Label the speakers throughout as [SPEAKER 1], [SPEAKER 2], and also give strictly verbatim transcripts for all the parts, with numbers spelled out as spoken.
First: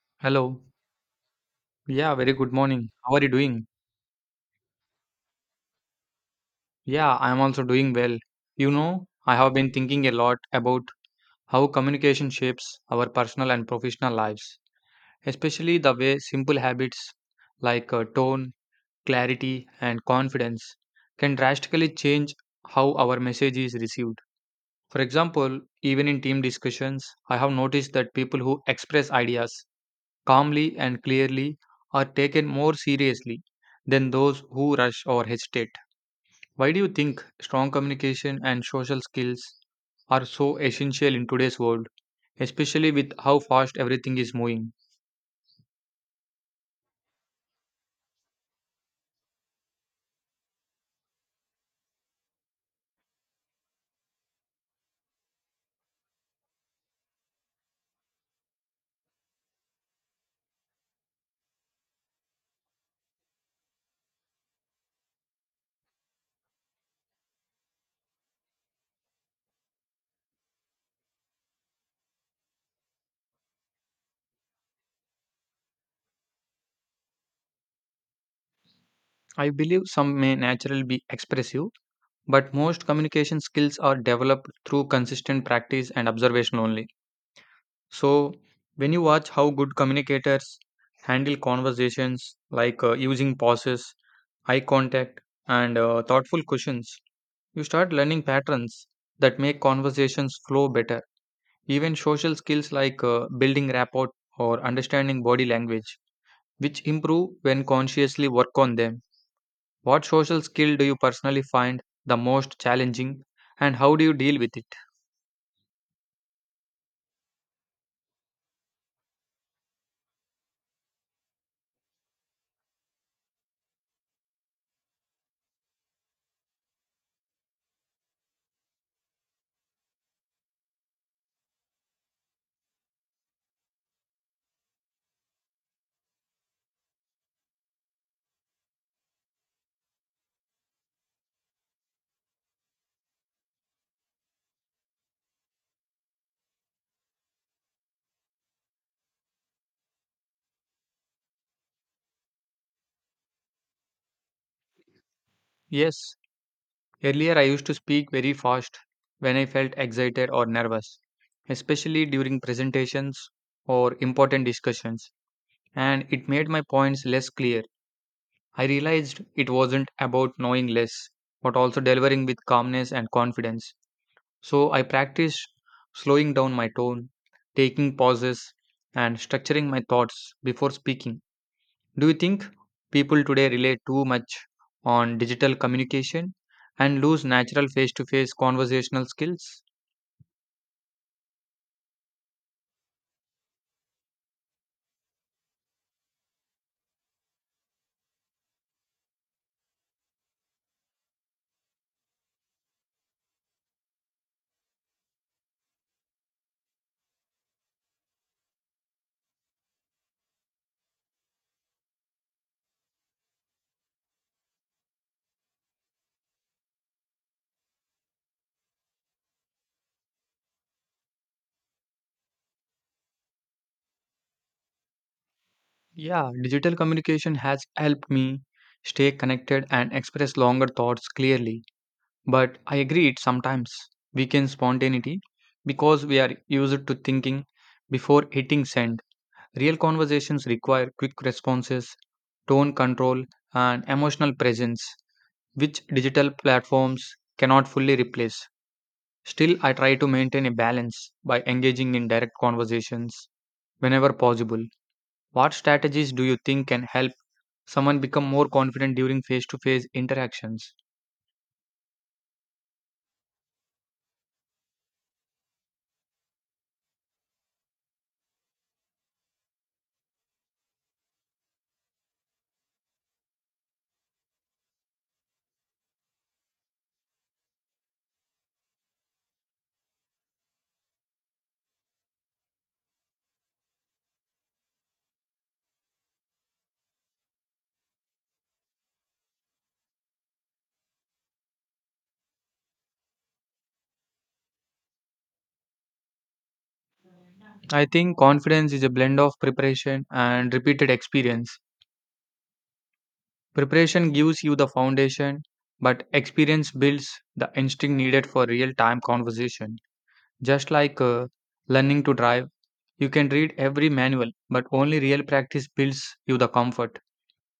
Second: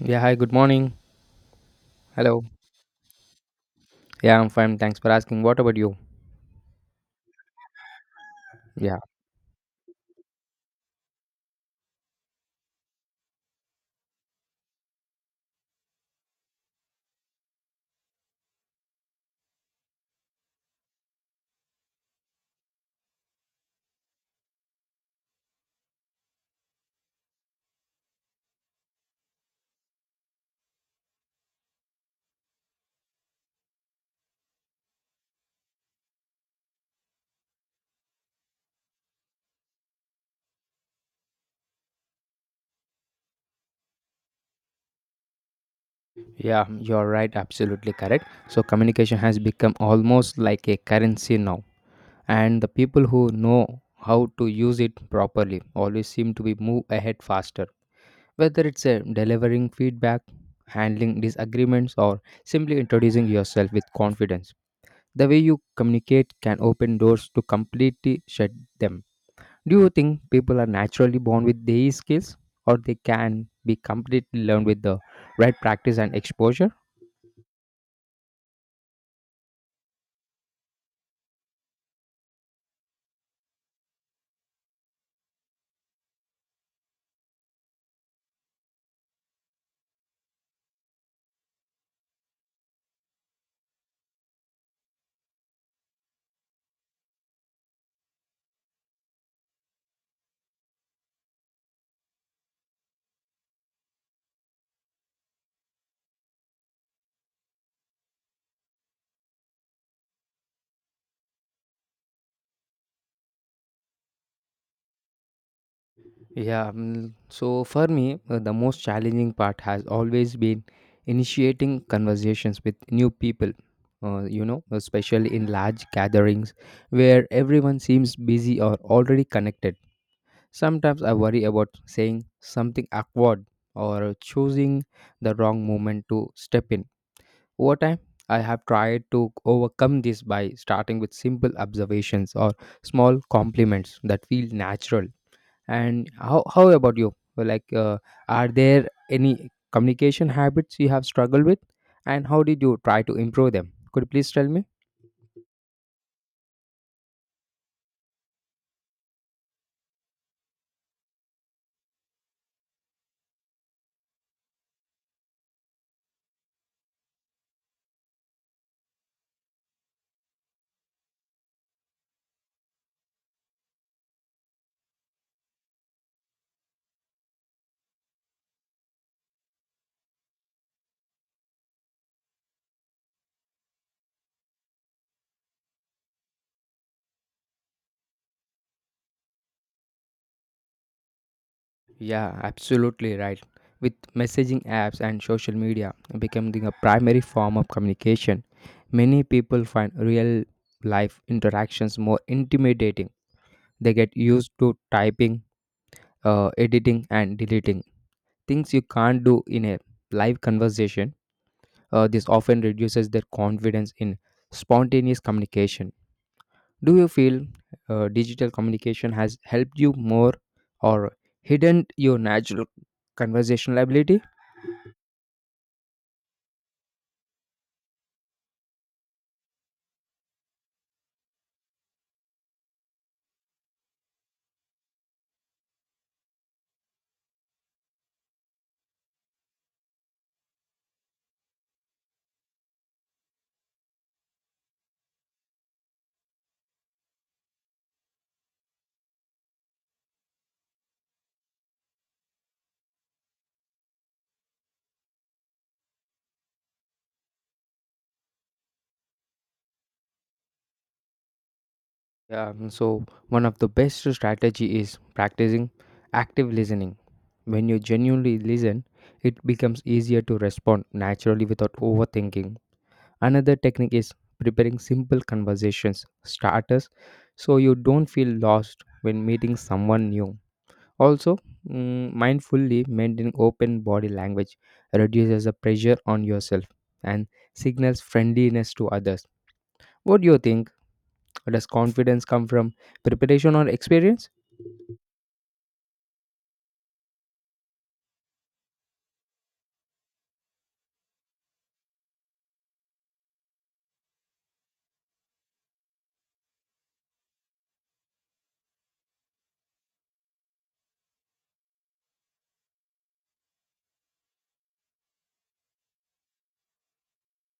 [SPEAKER 1] Yeah, hi, good
[SPEAKER 2] Hello.
[SPEAKER 1] morning.
[SPEAKER 2] Yeah, very
[SPEAKER 1] Hello.
[SPEAKER 2] good morning. How are you doing?
[SPEAKER 1] Yeah, I'm fine. Thanks for asking. What about you?
[SPEAKER 2] Yeah, I'm also doing well. You
[SPEAKER 1] Yeah,
[SPEAKER 2] know, I have been thinking a lot about how communication shapes our personal and professional lives, especially the way simple habits like uh, tone, clarity, and confidence can drastically change how our message is received. For example, even in team discussions, I have noticed that people who express ideas calmly and clearly are taken more seriously than those who rush or hesitate. Why do you think strong communication and social skills are so essential in today's world, especially with how fast everything is moving?
[SPEAKER 1] yeah, you're right. Absolutely correct. So, communication has become almost like a currency now. And the people who know how to use it properly always seem to be move ahead faster. Whether it's a delivering feedback, handling disagreements, or simply introducing yourself with confidence, the way you communicate can open doors to completely shut them. Do you think people are naturally born with these skills or they can be completely learned with the right practice and exposure?
[SPEAKER 2] I believe some may naturally be expressive, but most communication skills are developed through consistent practice and observation only. So, when you watch how good communicators handle conversations, like uh, using pauses, eye contact, and uh, thoughtful questions, you start learning patterns that make conversations flow better. Even social skills like uh, building rapport or understanding body language, which improve when consciously work on them. What social skill do you personally find the most challenging and how do you deal with it?
[SPEAKER 1] Yeah, mm, so for me, uh, the most challenging part has always been initiating conversations with new people. Uh, you know, especially in large gatherings where everyone seems busy or already connected. Sometimes I worry about saying something awkward or choosing the wrong moment to step in. Over time, I have tried to overcome this by starting with simple observations or small compliments that feel natural. And how, how about you? Well, Like, uh, are there any communication habits you have struggled with? And how did you try to improve them? Could you please tell me?
[SPEAKER 2] Yes, earlier I used to speak very fast when I felt excited or nervous, especially during presentations or important discussions, and it made my points less clear. I realized it wasn't about knowing less, but also delivering with calmness and confidence. So I practice slowing down my tone, taking pauses, and structuring my thoughts before speaking. Do you think people today rely too much on digital communication and lose natural face to face conversational skills?
[SPEAKER 1] Yeah, absolutely right. With messaging apps and social media becoming a primary form of communication, many people find real life interactions more intimidating. They get used to typing, uh, editing, and deleting things you can't do in a live conversation. Uh, this often reduces their confidence in spontaneous communication. Do you feel uh, digital communication has helped you more or hidden your natural conversational ability?
[SPEAKER 2] Yeah, digital communication has helped me stay connected and express longer thoughts clearly. But I agree it sometimes weakens spontaneity because we are used to thinking before hitting send. Real conversations require quick responses, tone control, and emotional presence, which digital platforms cannot fully replace. Still, I try to maintain a balance by engaging in direct conversations whenever possible. What strategies do you think can help someone become more confident during face to face interactions?
[SPEAKER 1] Yeah, mm, so one of the best strategy is practicing active listening. When you genuinely listen, it becomes easier to respond naturally without overthinking. Another technique is preparing simple conversations starters so you don't feel lost when meeting someone new. Also, mm, mindfully maintaining open body language reduces the pressure on yourself and signals friendliness to others. What do you think? Does confidence come from preparation or experience?
[SPEAKER 2] I think confidence is a blend of preparation and repeated experience. Preparation gives you the foundation, but experience builds the instinct needed for real time conversation. Just like uh, learning to drive, you can read every manual, but only real practice builds you the comfort.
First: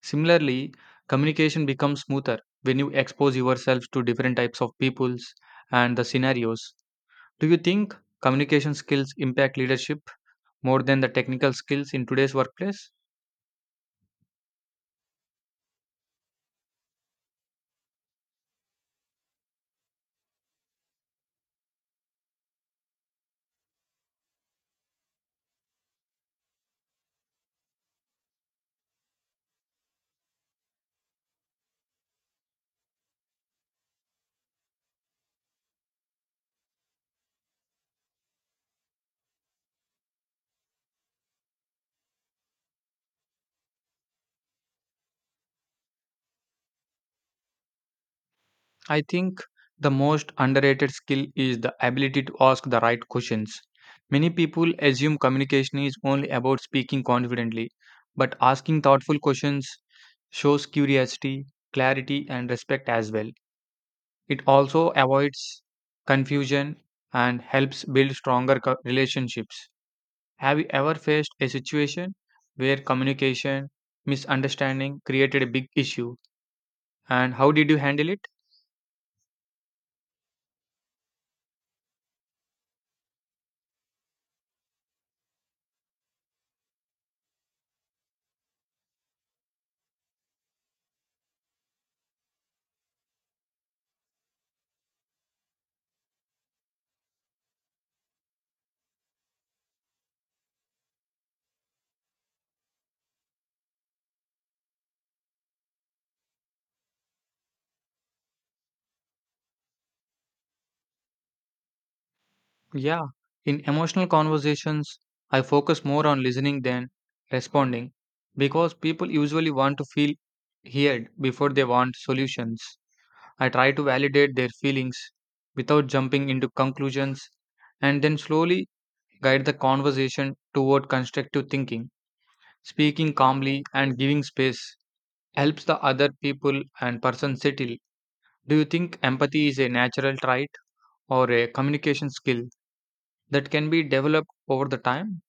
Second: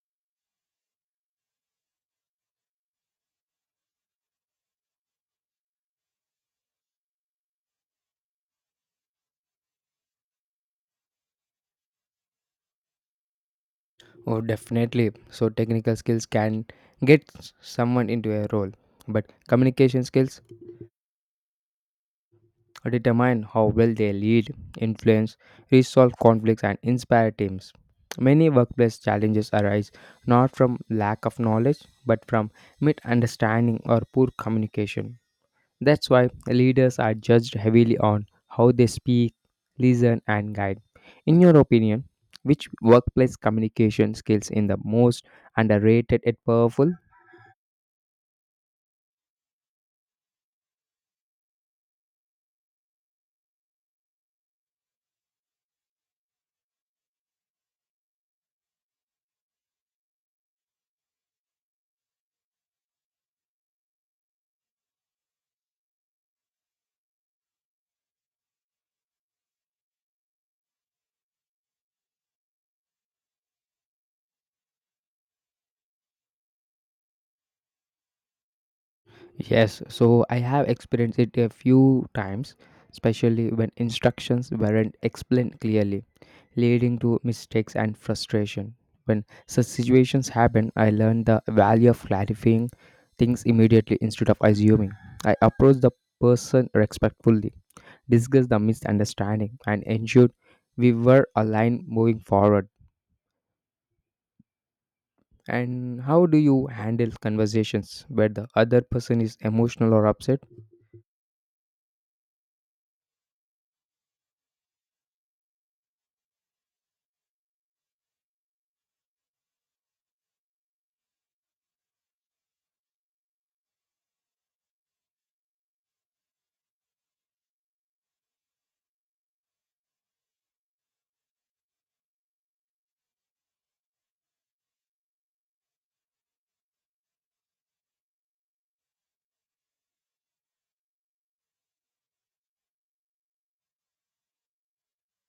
[SPEAKER 2] Similarly, communication becomes smoother when you expose yourself to different types of peoples and the scenarios. Do you think communication skills impact leadership more than the technical skills in today's workplace?
[SPEAKER 1] Oh, definitely. So, technical skills can get s- someone into a role, but communication skills determine how well they lead, influence, resolve conflicts, and inspire teams. Many workplace challenges arise not from lack of knowledge but from misunderstanding or poor communication. That's why leaders are judged heavily on how they speak, listen, and guide. In your opinion, which workplace communication skills in the most underrated and powerful?
[SPEAKER 2] I think the most underrated skill is the ability to ask the right questions. Many people assume communication is only about speaking confidently, but asking thoughtful questions shows curiosity, clarity, and respect as well. It also avoids confusion and helps build stronger co- relationships. Have you ever faced a situation where communication misunderstanding created a big issue, and how did you handle it?
[SPEAKER 1] Yes, so I have experienced it a few times, especially when instructions weren't explained clearly, leading to mistakes and frustration. When such situations happen, I learned the value of clarifying things immediately instead of assuming. I approached the person respectfully, discussed the misunderstanding, and ensured we were aligned moving forward. And how do you handle conversations where the other person is emotional or upset?
[SPEAKER 2] Yeah, in emotional conversations, I focus more on listening than responding because people usually want to feel heard before they want solutions. I try to validate their feelings without jumping into conclusions and then slowly guide the conversation toward constructive thinking. Speaking calmly and giving space helps the other people and person settle. Do you think empathy is a natural trait or a communication skill that can be developed over the time?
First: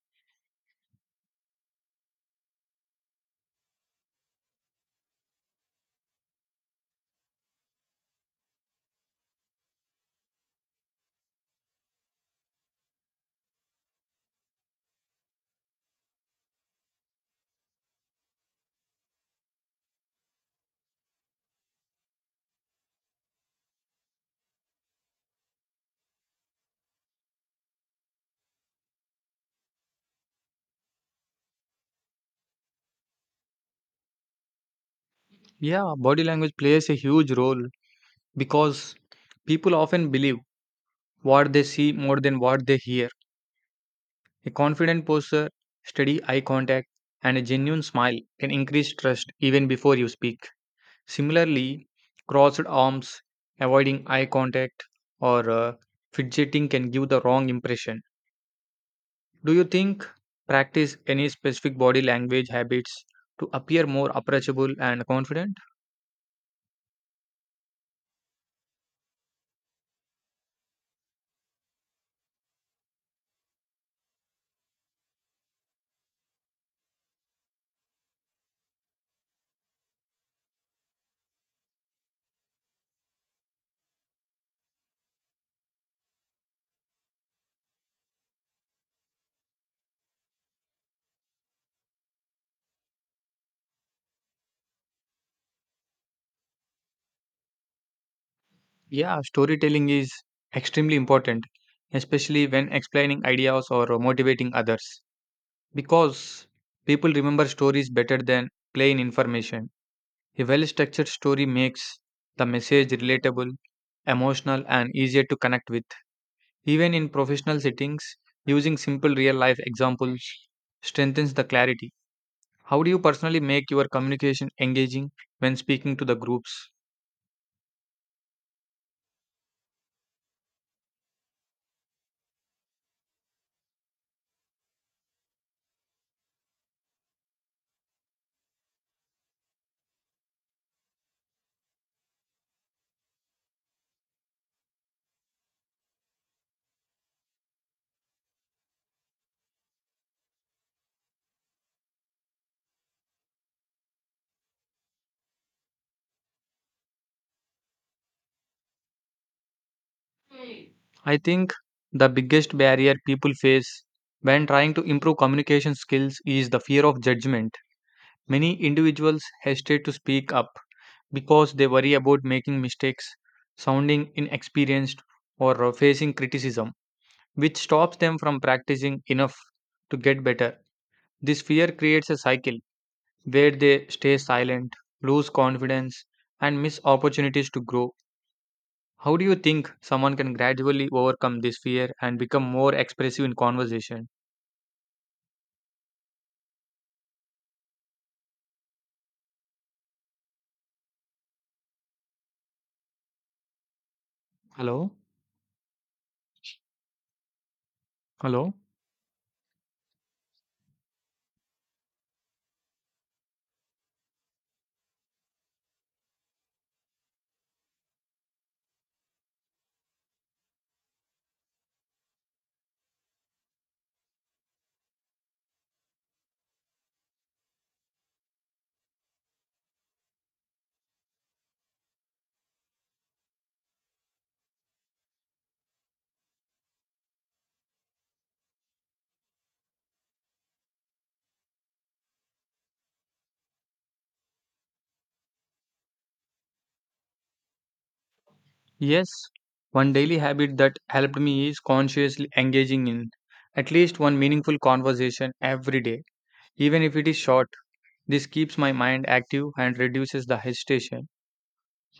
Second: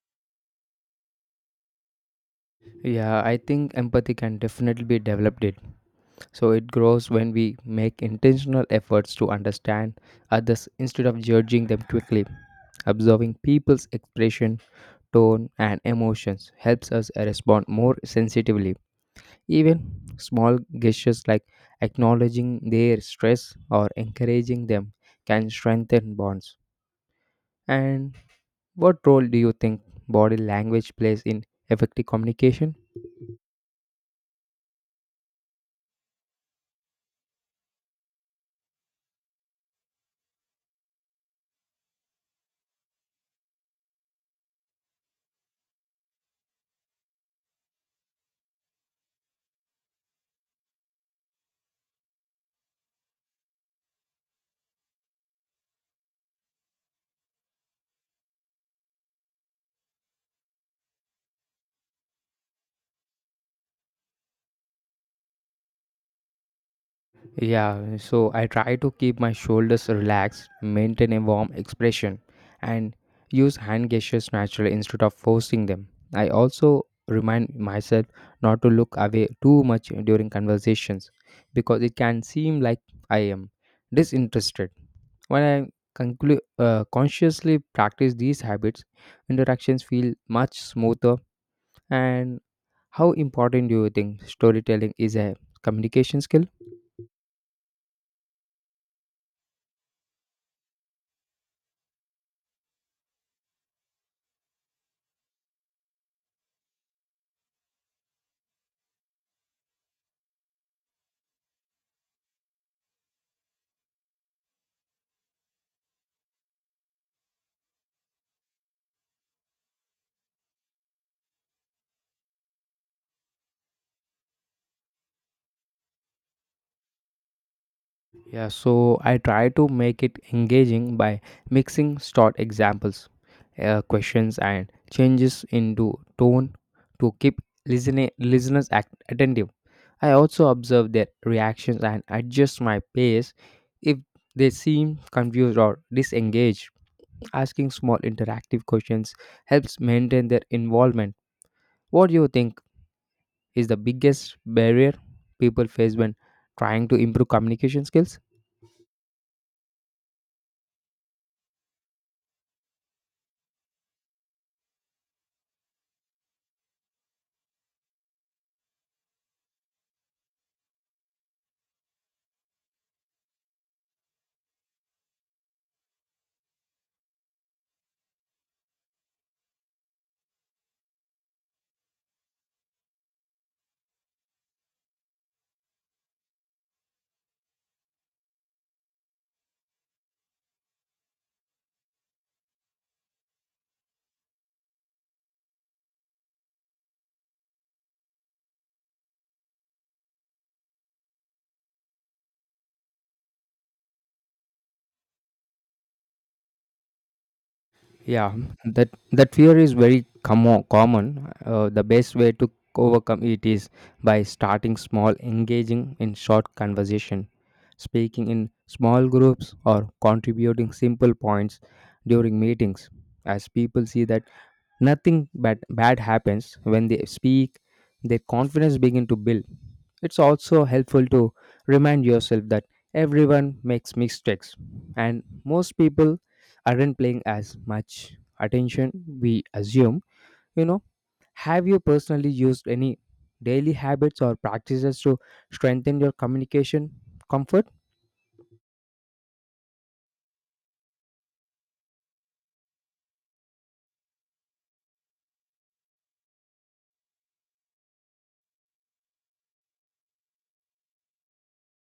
[SPEAKER 1] Yeah, I think empathy can definitely be developed. It so it grows when we make intentional efforts to understand others instead of judging them quickly. Observing people's expression, tone, and emotions helps us respond more sensitively. Even small gestures like acknowledging their stress or encouraging them can strengthen bonds. And what role do you think body language plays in effective communication?
[SPEAKER 2] Yeah, body language plays a huge role because people often believe what they see more than what they hear. A confident posture, steady eye contact, and a genuine smile can increase trust even before you speak. Similarly, crossed arms, avoiding eye contact, or uh, fidgeting can give the wrong impression. Do you think practice any specific body language habits to appear more approachable and confident?
[SPEAKER 1] Yeah, so I try to keep my shoulders relaxed, maintain a warm expression, and use hand gestures naturally instead of forcing them. I also remind myself not to look away too much during conversations because it can seem like I am disinterested. When I conclu- uh, consciously practice these habits, interactions feel much smoother. And how important do you think storytelling is a communication skill?
[SPEAKER 2] Yeah, storytelling is extremely important, especially when explaining ideas or motivating others, because people remember stories better than plain information. A well structured story makes the message relatable, emotional, and easier to connect with. Even in professional settings, using simple real life examples strengthens the clarity. How do you personally make your communication engaging when speaking to the groups?
[SPEAKER 1] Yeah, so I try to make it engaging by mixing short examples, uh, questions, and changes into tone to keep listening listeners act- attentive. I also observe their reactions and adjust my pace if they seem confused or disengaged. Asking small interactive questions helps maintain their involvement. What do you think is the biggest barrier people face when trying to improve communication skills?
[SPEAKER 2] I think the biggest barrier people face when trying to improve communication skills is the fear of judgment. Many individuals hesitate to speak up because they worry about making mistakes, sounding inexperienced, or uh, facing criticism, which stops them from practicing enough to get better. This fear creates a cycle where they stay silent, lose confidence, and miss opportunities to grow. How do you think someone can gradually overcome this fear and become more expressive in conversation? Hello?
[SPEAKER 1] Yeah,
[SPEAKER 2] Hello?
[SPEAKER 1] that that fear is very commo common. Uh, the best way to overcome it is by starting small, engaging in short conversation, speaking in small groups, or contributing simple points during meetings. As people see that nothing bad, bad happens when they speak, their confidence begin to build. It's also helpful to remind yourself that everyone makes mistakes and most people aren't paying as much attention we assume, you know have you personally used any daily habits or practices to strengthen your communication comfort?
[SPEAKER 2] Yes, one daily habit that helped me is consciously engaging in at least one meaningful conversation every day, even if it is short. This keeps my mind active and reduces the hesitation.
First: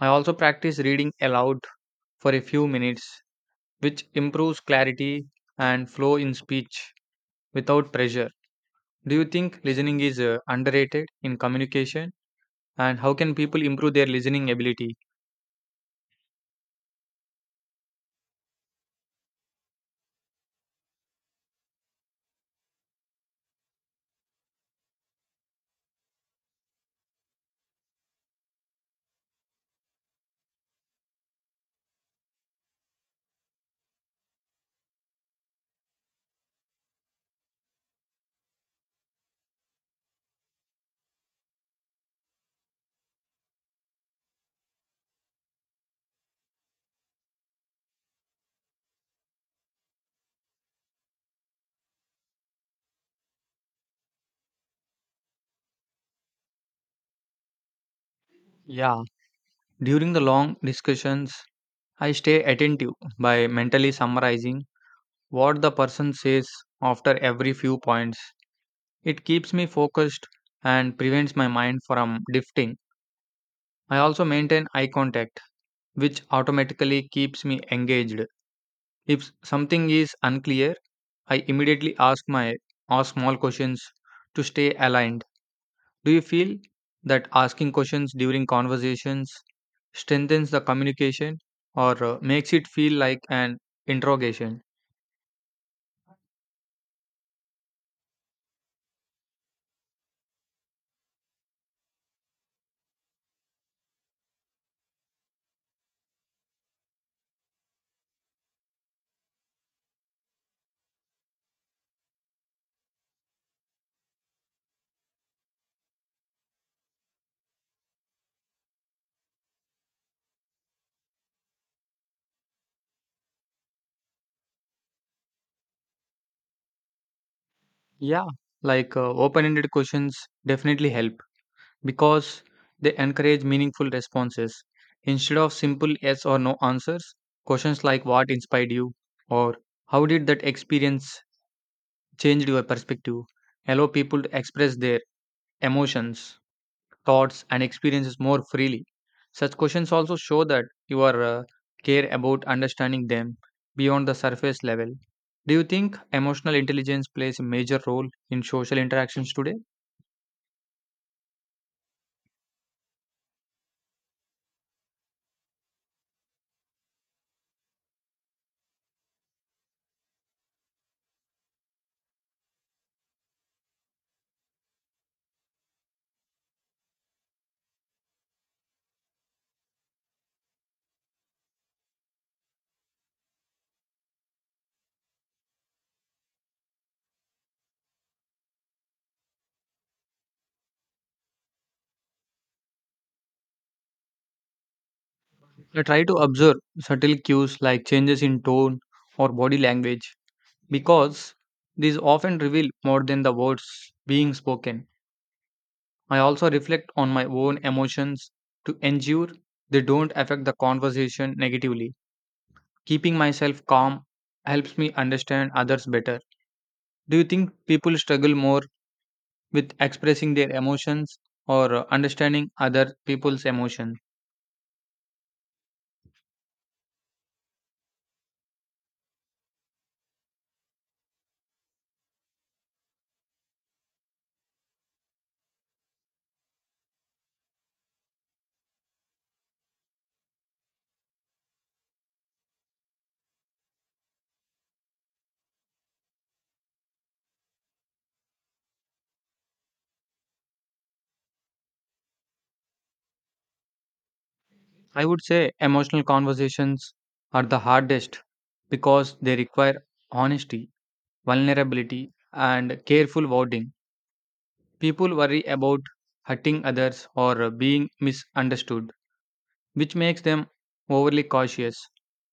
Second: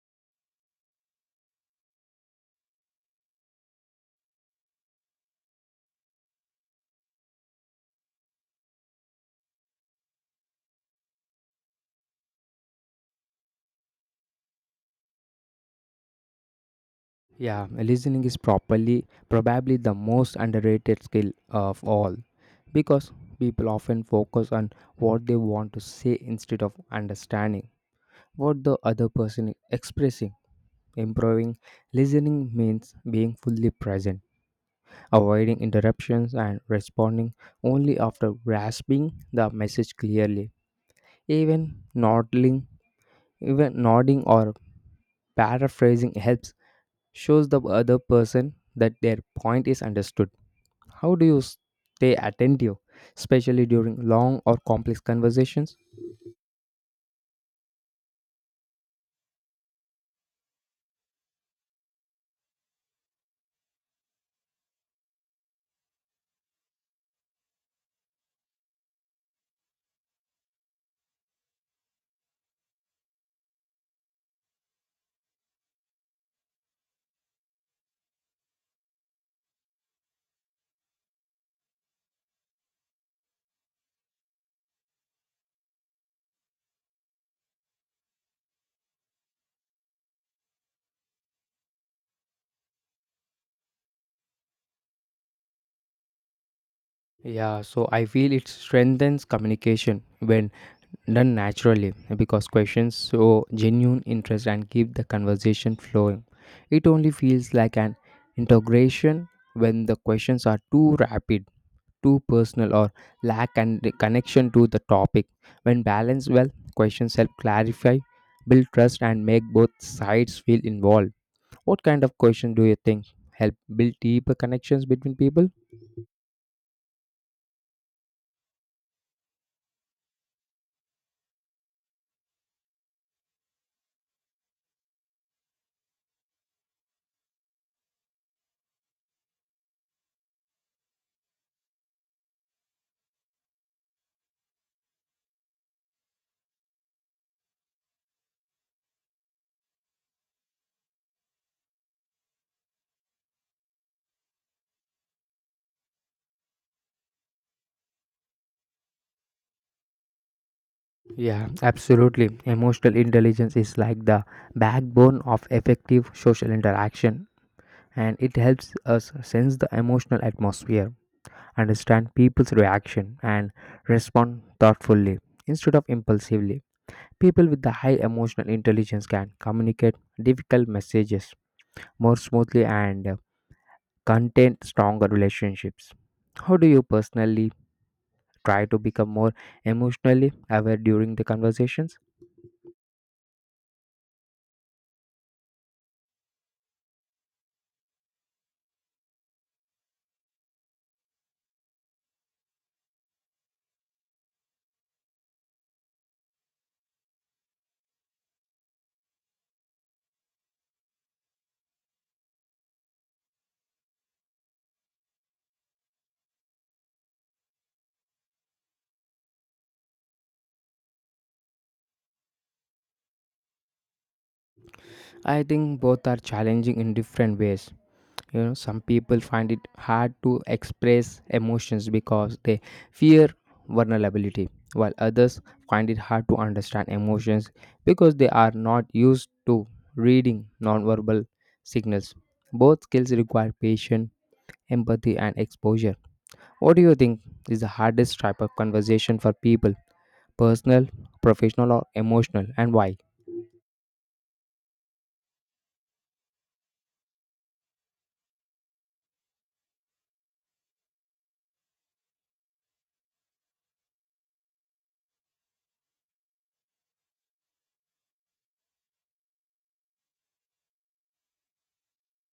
[SPEAKER 2] I also practice reading aloud for a few minutes, which improves clarity and flow in speech without pressure. Do you think listening is uh, underrated in communication? And how can people improve their listening ability?
[SPEAKER 1] Yeah, listening is properly probably the most underrated skill of all because people often focus on what they want to say instead of understanding what the other person is expressing. Improving listening means being fully present, avoiding interruptions and responding only after grasping the message clearly. Even nodding, even nodding or paraphrasing helps shows the other person that their point is understood. How do you stay attentive, especially during long or complex conversations?
[SPEAKER 2] Yeah, during the long discussions, I stay attentive by mentally summarizing what the person says after every few points. It keeps me focused and prevents my mind from drifting. I also maintain eye contact, which automatically keeps me engaged. If something is unclear, I immediately ask my ask small questions to stay aligned. Do you feel that asking questions during conversations strengthens the communication or uh, makes it feel like an interrogation?
[SPEAKER 1] Yeah, so I feel it strengthens communication when done naturally because questions show genuine interest and keep the conversation flowing. It only feels like an integration when the questions are too rapid too personal or lack and connection to the topic. When balanced well, questions help clarify, build trust, and make both sides feel involved. What kind of question do you think help build deeper connections between people?
[SPEAKER 2] Yeah, like uh, open ended questions definitely help because they encourage meaningful responses. Instead of simple yes or no answers, questions like what inspired you or how did that experience change your perspective allow people to express their emotions, thoughts, and experiences more freely. Such questions also show that you are uh, care about understanding them beyond the surface level. Do you think emotional intelligence plays a major role in social interactions today?
[SPEAKER 1] Yeah, absolutely. Emotional intelligence is like the backbone of effective social interaction, and it helps us sense the emotional atmosphere, understand people's reaction, and respond thoughtfully instead of impulsively. People with the high emotional intelligence can communicate difficult messages more smoothly and uh, contain stronger relationships. How do you personally try to become more emotionally aware during the conversations?
[SPEAKER 2] I try to observe subtle cues like changes in tone or body language because these often reveal more than the words being spoken. I also reflect on my own emotions to ensure they don't affect the conversation negatively. Keeping myself calm helps me understand others better. Do you think people struggle more with expressing their emotions or uh, understanding other people's emotions?
[SPEAKER 1] I think both are challenging in different ways. You know, some people find it hard to express emotions because they fear vulnerability, while others find it hard to understand emotions because they are not used to reading nonverbal signals. Both skills require patience, empathy and exposure. What do you think is the hardest type of conversation for people, personal, professional or emotional, and why?
[SPEAKER 2] I would say emotional conversations are the hardest because they require honesty, vulnerability, and careful wording. People worry about hurting others or uh, being misunderstood, which makes them overly cautious.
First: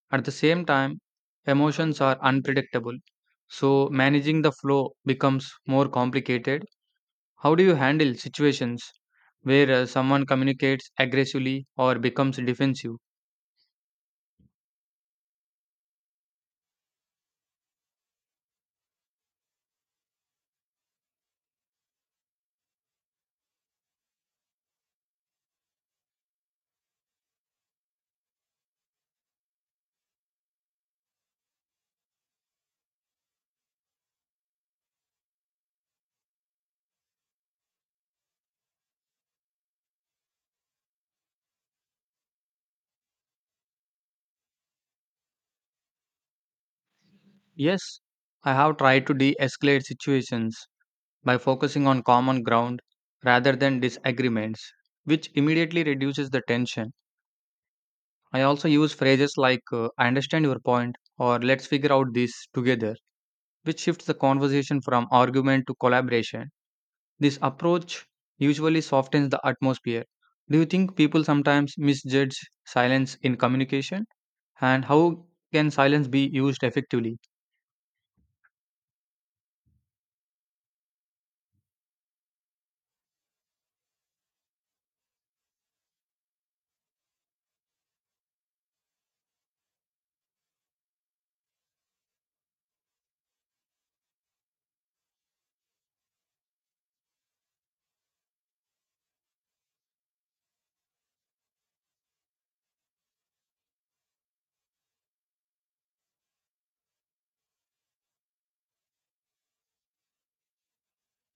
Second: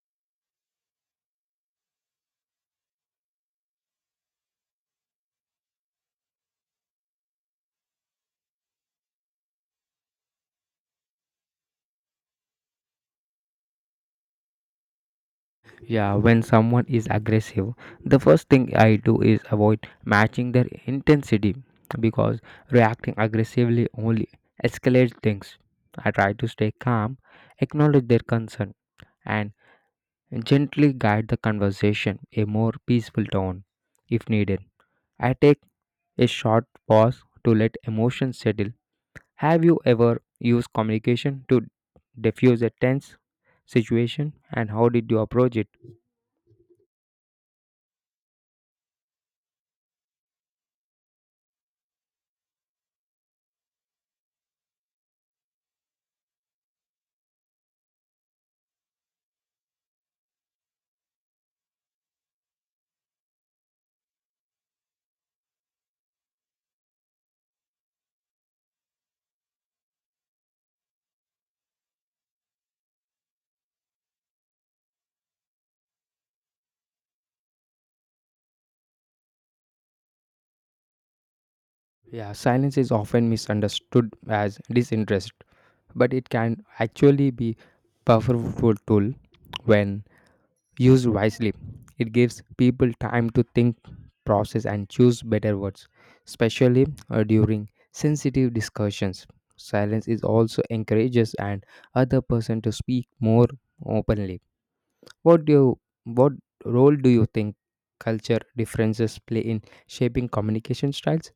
[SPEAKER 2] At the same time, emotions are unpredictable, so managing the flow becomes more complicated. How do you handle situations where uh, someone communicates aggressively or becomes defensive?
[SPEAKER 1] Yeah, when someone is aggressive, the first thing I do is avoid matching their intensity because reacting aggressively only escalates things. I try to stay calm, acknowledge their concern, and gently guide the conversation a more peaceful tone if needed. I take a short pause to let emotions settle. Have you ever used communication to diffuse a tense situation and how did you approach it?
[SPEAKER 2] Yes, I have tried to de escalate situations by focusing on common ground rather than disagreements, which immediately reduces the tension. I also use phrases like, uh, I understand your point, or let's figure out this together, which shifts the conversation from argument to collaboration. This approach usually softens the atmosphere. Do you think people sometimes misjudge silence in communication? And how can silence be used effectively?
[SPEAKER 1] Yeah, silence is often misunderstood as disinterest, but it can actually be powerful tool when used wisely. It gives people time to think, process and choose better words, especially uh, during sensitive discussions. Silence is also encourages and other person to speak more openly. What do you, what role do you think culture differences play in shaping communication styles?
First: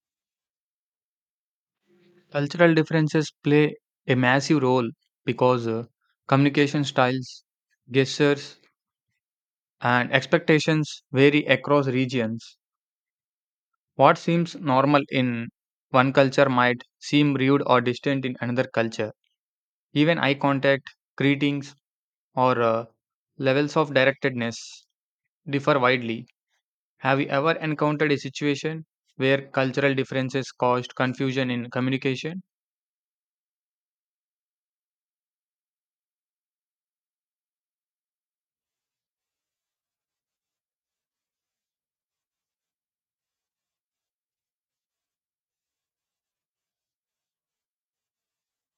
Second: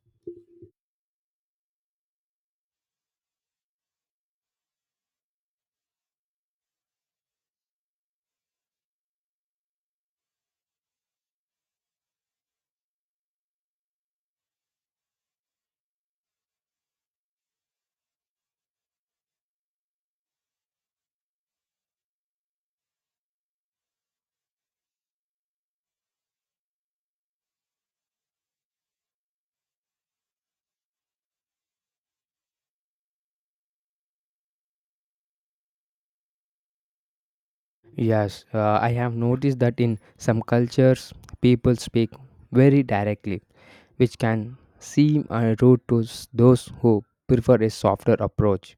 [SPEAKER 2] Cultural differences play a massive role because uh, communication styles, gestures, and expectations vary across regions. What seems normal in one culture might seem rude or distant in another culture. Even eye contact, greetings, or uh, levels of directedness differ widely. Have you ever encountered a situation where cultural differences caused confusion in communication?
[SPEAKER 1] Yes, uh, I have noticed that in some cultures, people speak very directly, which can seem uh, rude to s- those who prefer a softer approach.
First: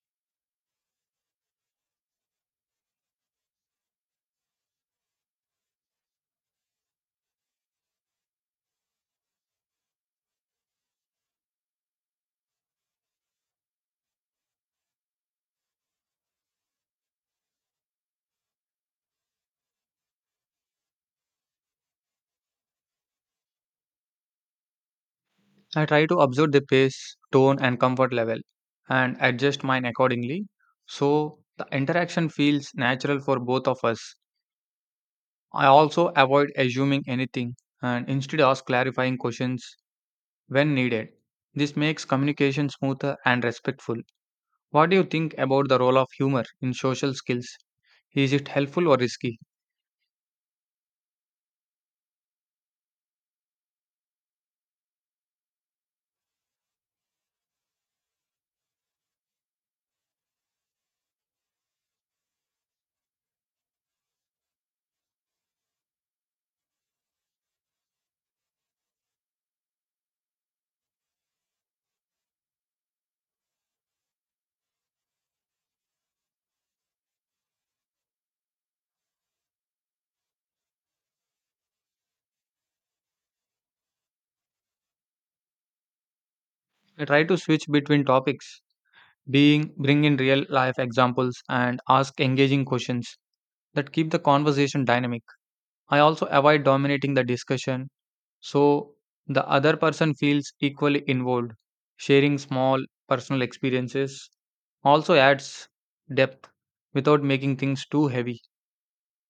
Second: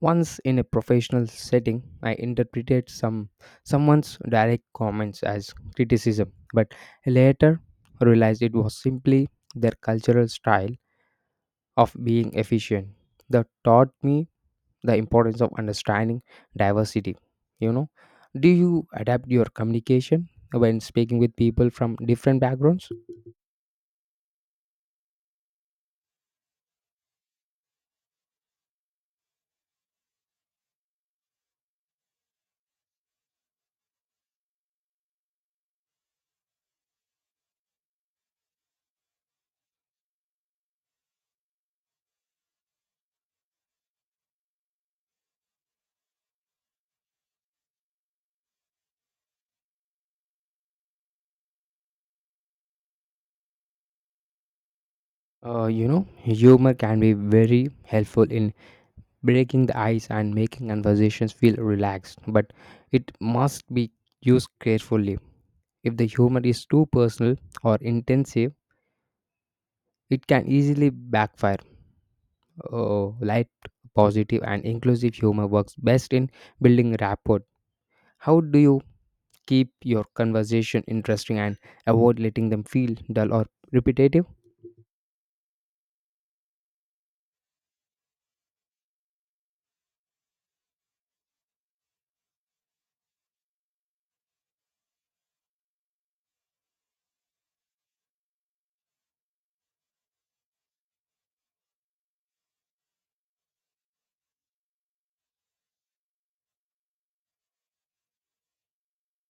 [SPEAKER 1] Once in a professional setting, I interpreted some someone's direct comments as criticism, but later realized it was simply their cultural style of being efficient. That taught me the importance of understanding diversity. you know do you adapt your communication when speaking with people from different backgrounds?
[SPEAKER 2] I try to observe the pace, tone, and comfort level and adjust mine accordingly so the interaction feels natural for both of us. I also avoid assuming anything and instead ask clarifying questions when needed. This makes communication smoother and respectful. What do you think about the role of humor in social skills? Is it helpful or risky?
[SPEAKER 1] Uh, you know, humor can be very helpful in breaking the ice and making conversations feel relaxed, but it must be used carefully. If the humor is too personal or intensive, it can easily backfire. Uh, light, positive and inclusive humor works best in building rapport. How do you keep your conversation interesting and avoid letting them feel dull or repetitive?
[SPEAKER 2] I try to switch between topics, being bring in real life examples and ask engaging questions that keep the conversation dynamic. I also avoid dominating the discussion so the other person feels equally involved. Sharing small personal experiences also adds depth without making things too heavy.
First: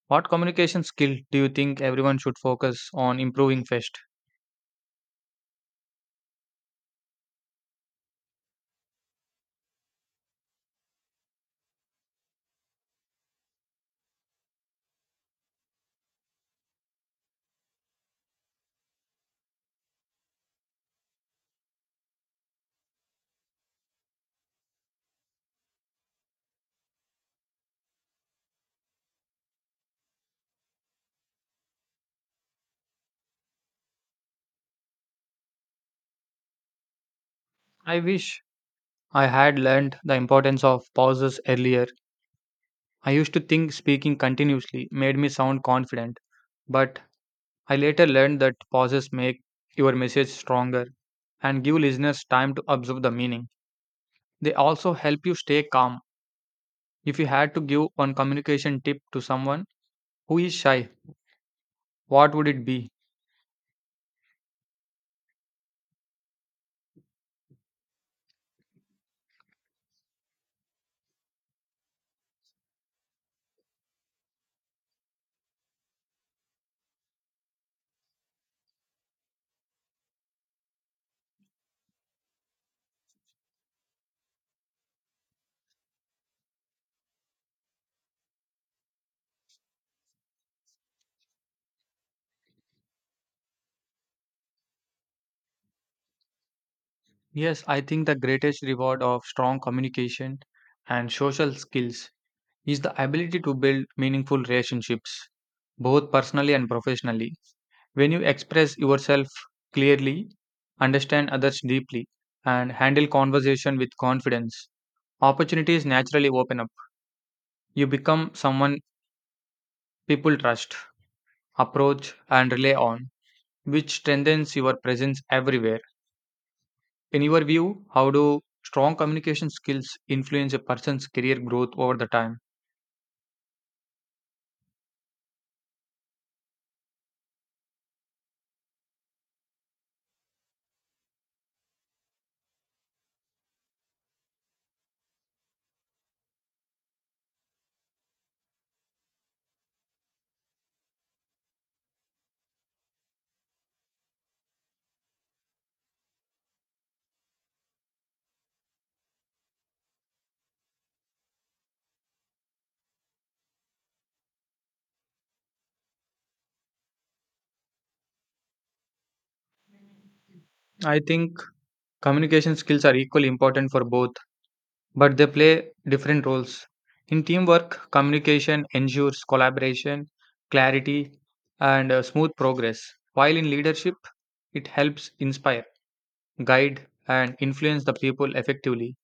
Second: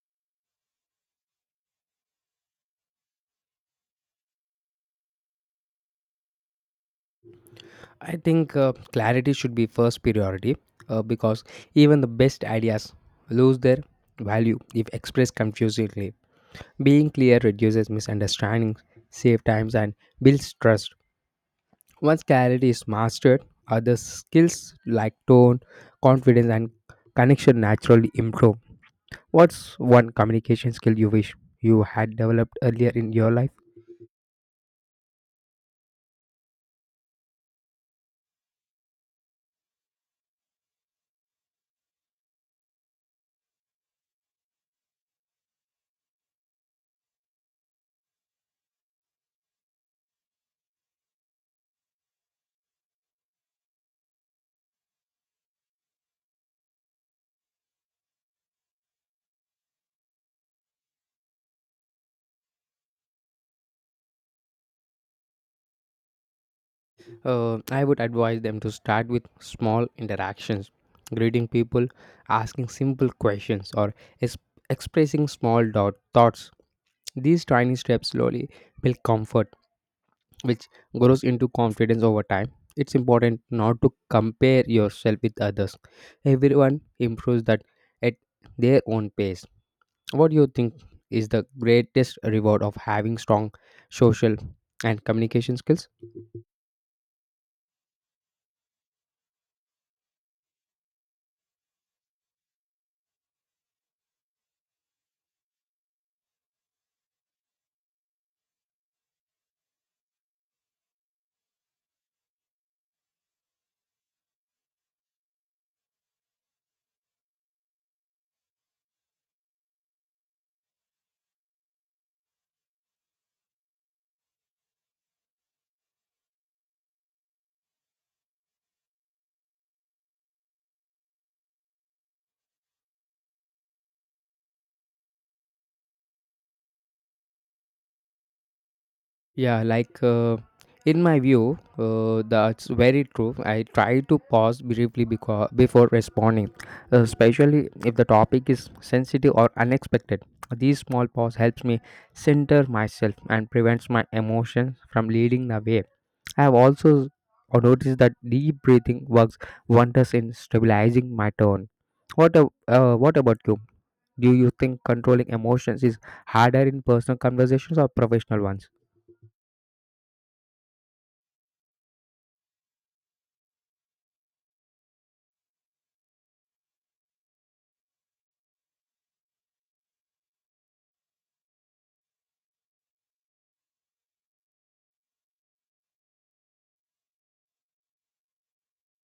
[SPEAKER 2] What communication skill do you think everyone should focus on improving first?
[SPEAKER 1] I think uh, clarity should be first priority uh, because even the best ideas lose their value if expressed confusingly. Being clear reduces misunderstandings, save times, and builds trust. Once clarity is mastered, other skills like tone, confidence, and connection naturally improve. What's one communication skill you wish you had developed earlier in your life?
[SPEAKER 2] I wish I had learned the importance of pauses earlier. I used to think speaking continuously made me sound confident, but I later learned that pauses make your message stronger and give listeners time to observe the meaning. They also help you stay calm. If you had to give one communication tip to someone who is shy, what would it be?
[SPEAKER 1] Uh, I would advise them to start with small interactions, greeting people, asking simple questions, or es- expressing small dot- thoughts. These tiny steps slowly build comfort, which grows into confidence over time. It's important not to compare yourself with others. Everyone improves that at their own pace. What do you think is the greatest reward of having strong social and communication skills?
[SPEAKER 2] Yes, I think the greatest reward of strong communication and social skills is the ability to build meaningful relationships, both personally and professionally. When you express yourself clearly, understand others deeply, and handle conversation with confidence, opportunities naturally open up. You become someone people trust, approach, and rely on, which strengthens your presence everywhere. In your view, how do strong communication skills influence a person's career growth over the time?
[SPEAKER 1] Yeah, like uh, in my view, uh, that's very true. I try to pause briefly because before responding, especially if the topic is sensitive or unexpected. These small pause helps me center myself and prevents my emotions from leading the way. I have also noticed that deep breathing works wonders in stabilizing my tone. What, a, uh, what about you? Do you think controlling emotions is harder in personal conversations or professional ones?
[SPEAKER 2] I think communication skills are equally important for both but they play different roles. In teamwork, communication ensures collaboration, clarity, and uh, smooth progress, while in leadership, it helps inspire, guide, and influence the people effectively.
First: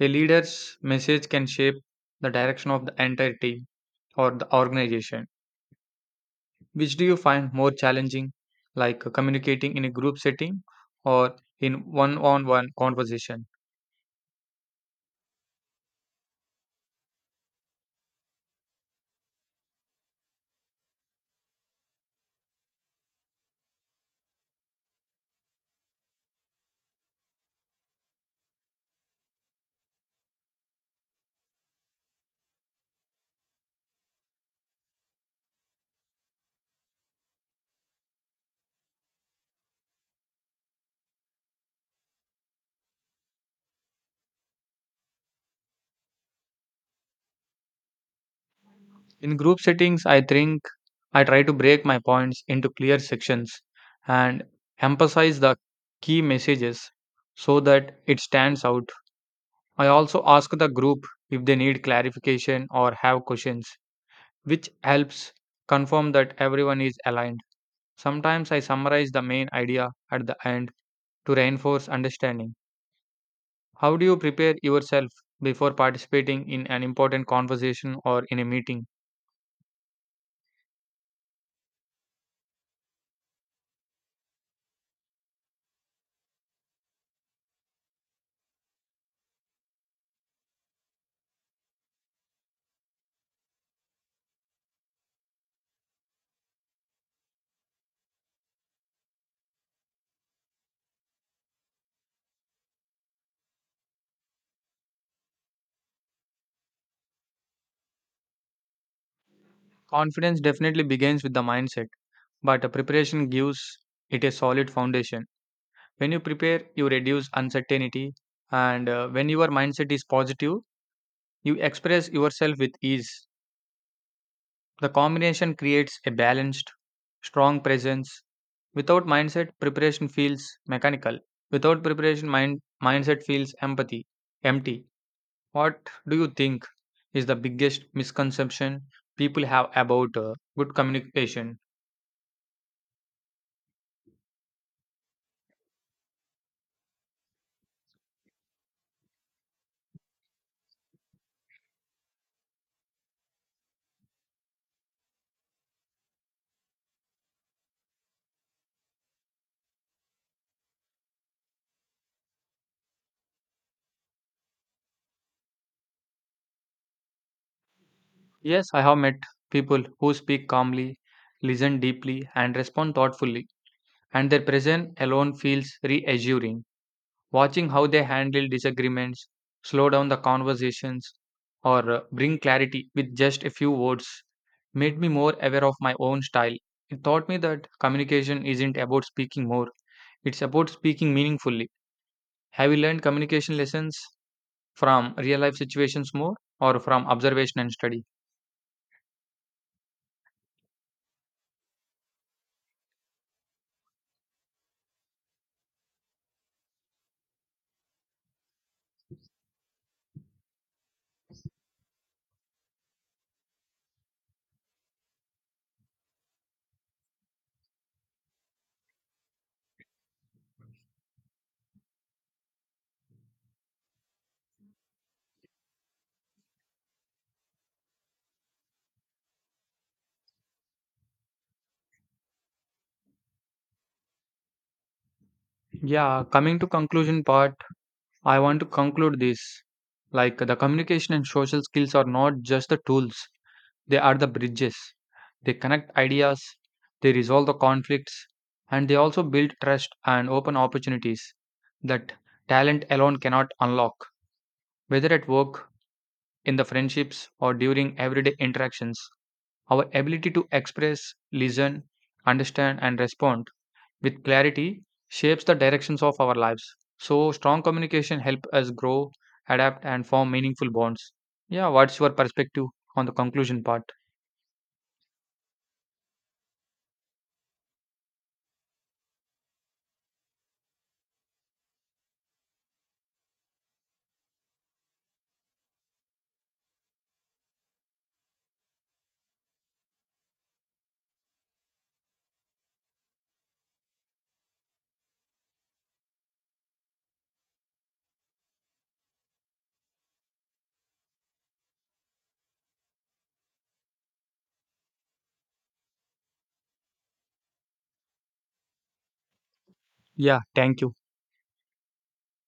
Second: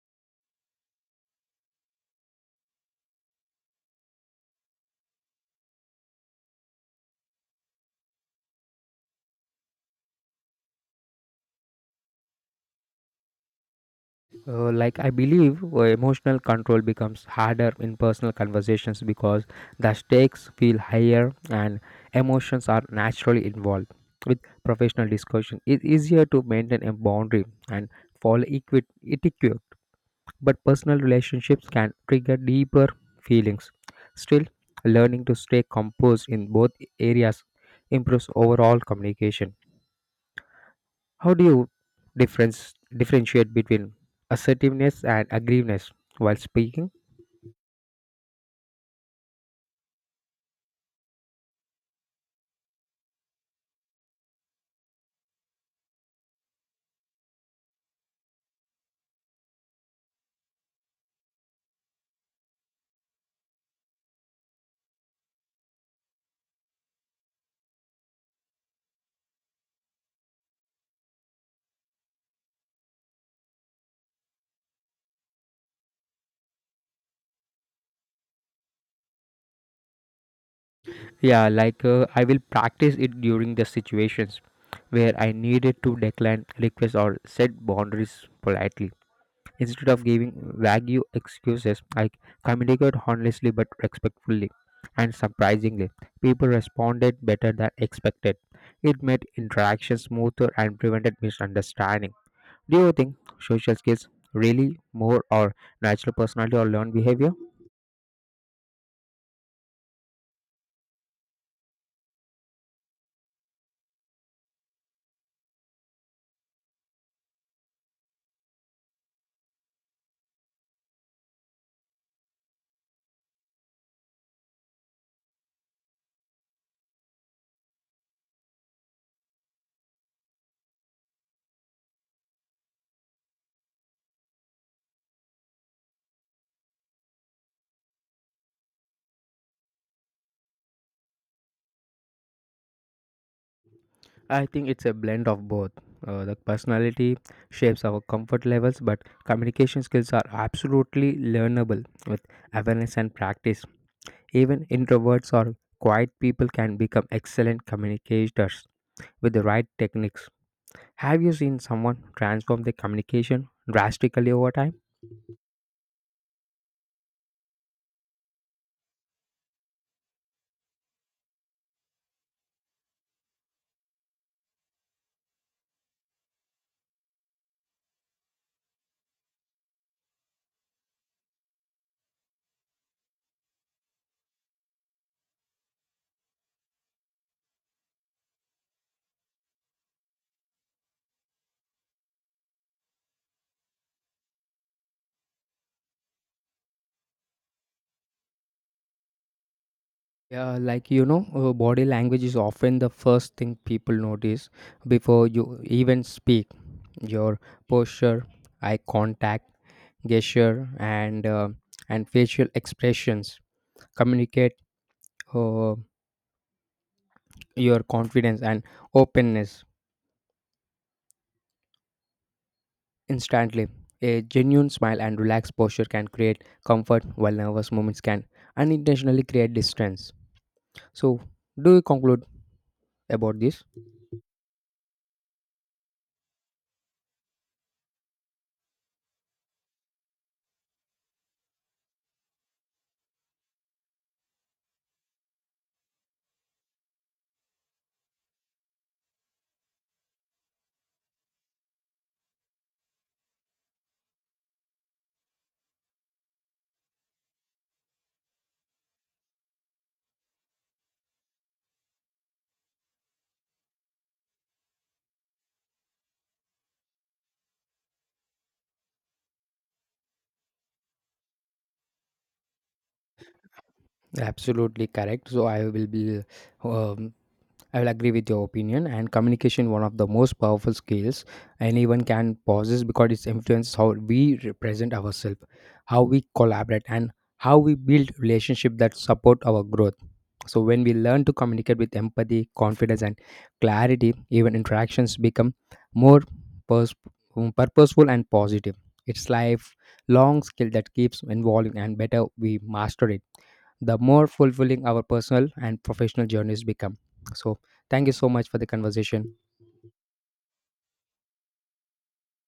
[SPEAKER 2] A leader's message can shape the direction of the entire team or the organization. Which do you find more challenging, like uh, communicating in a group setting or in one on one conversation?
[SPEAKER 1] Uh, like I believe uh, emotional control becomes harder in personal conversations because the stakes feel higher and emotions are naturally involved. With professional discussion, it's easier to maintain a boundary and follow equi- etiquette, but personal relationships can trigger deeper feelings. Still, learning to stay composed in both areas improves overall communication. How do you difference differentiate between assertiveness and aggressiveness while speaking?
[SPEAKER 2] In group settings, I think I try to break my points into clear sections and emphasize the key messages so that it stands out. I also ask the group if they need clarification or have questions, which helps confirm that everyone is aligned. Sometimes I summarize the main idea at the end to reinforce understanding. How do you prepare yourself before participating in an important conversation or in a meeting?
[SPEAKER 1] Yeah, like uh, I will practice it during the situations where I needed to decline requests or set boundaries politely. Instead of giving vague excuses, I communicate honestly but respectfully. And surprisingly, people responded better than expected. It made interactions smoother and prevented misunderstanding. Do you think social skills really more or natural personality or learned behavior?
[SPEAKER 2] Confidence definitely begins with the mindset but the preparation gives it a solid foundation. When you prepare, you reduce uncertainty, and uh, when your mindset is positive, you express yourself with ease. The combination creates a balanced, strong presence. Without mindset, preparation feels mechanical. Without preparation, mind, mindset feels empathy, empty. What do you think is the biggest misconception people have about uh, good communication?
[SPEAKER 1] I think it's a blend of both. Uh, the personality shapes our comfort levels, but communication skills are absolutely learnable with awareness and practice. Even introverts or quiet people can become excellent communicators with the right techniques. Have you seen someone transform their communication drastically over time?
[SPEAKER 2] Yes, I have met people who speak calmly, listen deeply, and respond thoughtfully, and their presence alone feels reassuring. Watching how they handle disagreements, slow down the conversations, or uh, bring clarity with just a few words made me more aware of my own style. It taught me that communication isn't about speaking more, it's about speaking meaningfully. Have you learned communication lessons from real life situations more or from observation and study?
[SPEAKER 1] Yeah, like you know, uh, body language is often the first thing people notice before you even speak. Your posture, eye contact, gesture, and uh, and facial expressions communicate uh, your confidence and openness instantly. A genuine smile and relaxed posture can create comfort, while nervous moments can unintentionally create distance. So, do you conclude about this?
[SPEAKER 2] Yeah, coming to conclusion part I want to conclude this like the communication and social skills are not just the tools, they are the bridges. They connect ideas, they resolve the conflicts, and they also build trust and open opportunities that talent alone cannot unlock. Whether at work, in the friendships, or during everyday interactions, our ability to express, listen, understand, and respond with clarity shapes the directions of our lives. So strong communication help us grow, adapt and form meaningful bonds. Yeah, what's your perspective on the conclusion part?
[SPEAKER 1] Absolutely correct. So, I will be. Um I will agree with your opinion and communication one of the most powerful skills anyone can possess because it influences how we represent ourselves, how we collaborate and how we build relationships that support our growth. So when we learn to communicate with empathy, confidence and clarity, even interactions become more pers- um, purposeful and positive. It's life long skill that keeps evolving and better we master it, the more fulfilling our personal and professional journeys become. So, thank you so much for the conversation.
[SPEAKER 2] Yeah, thank you.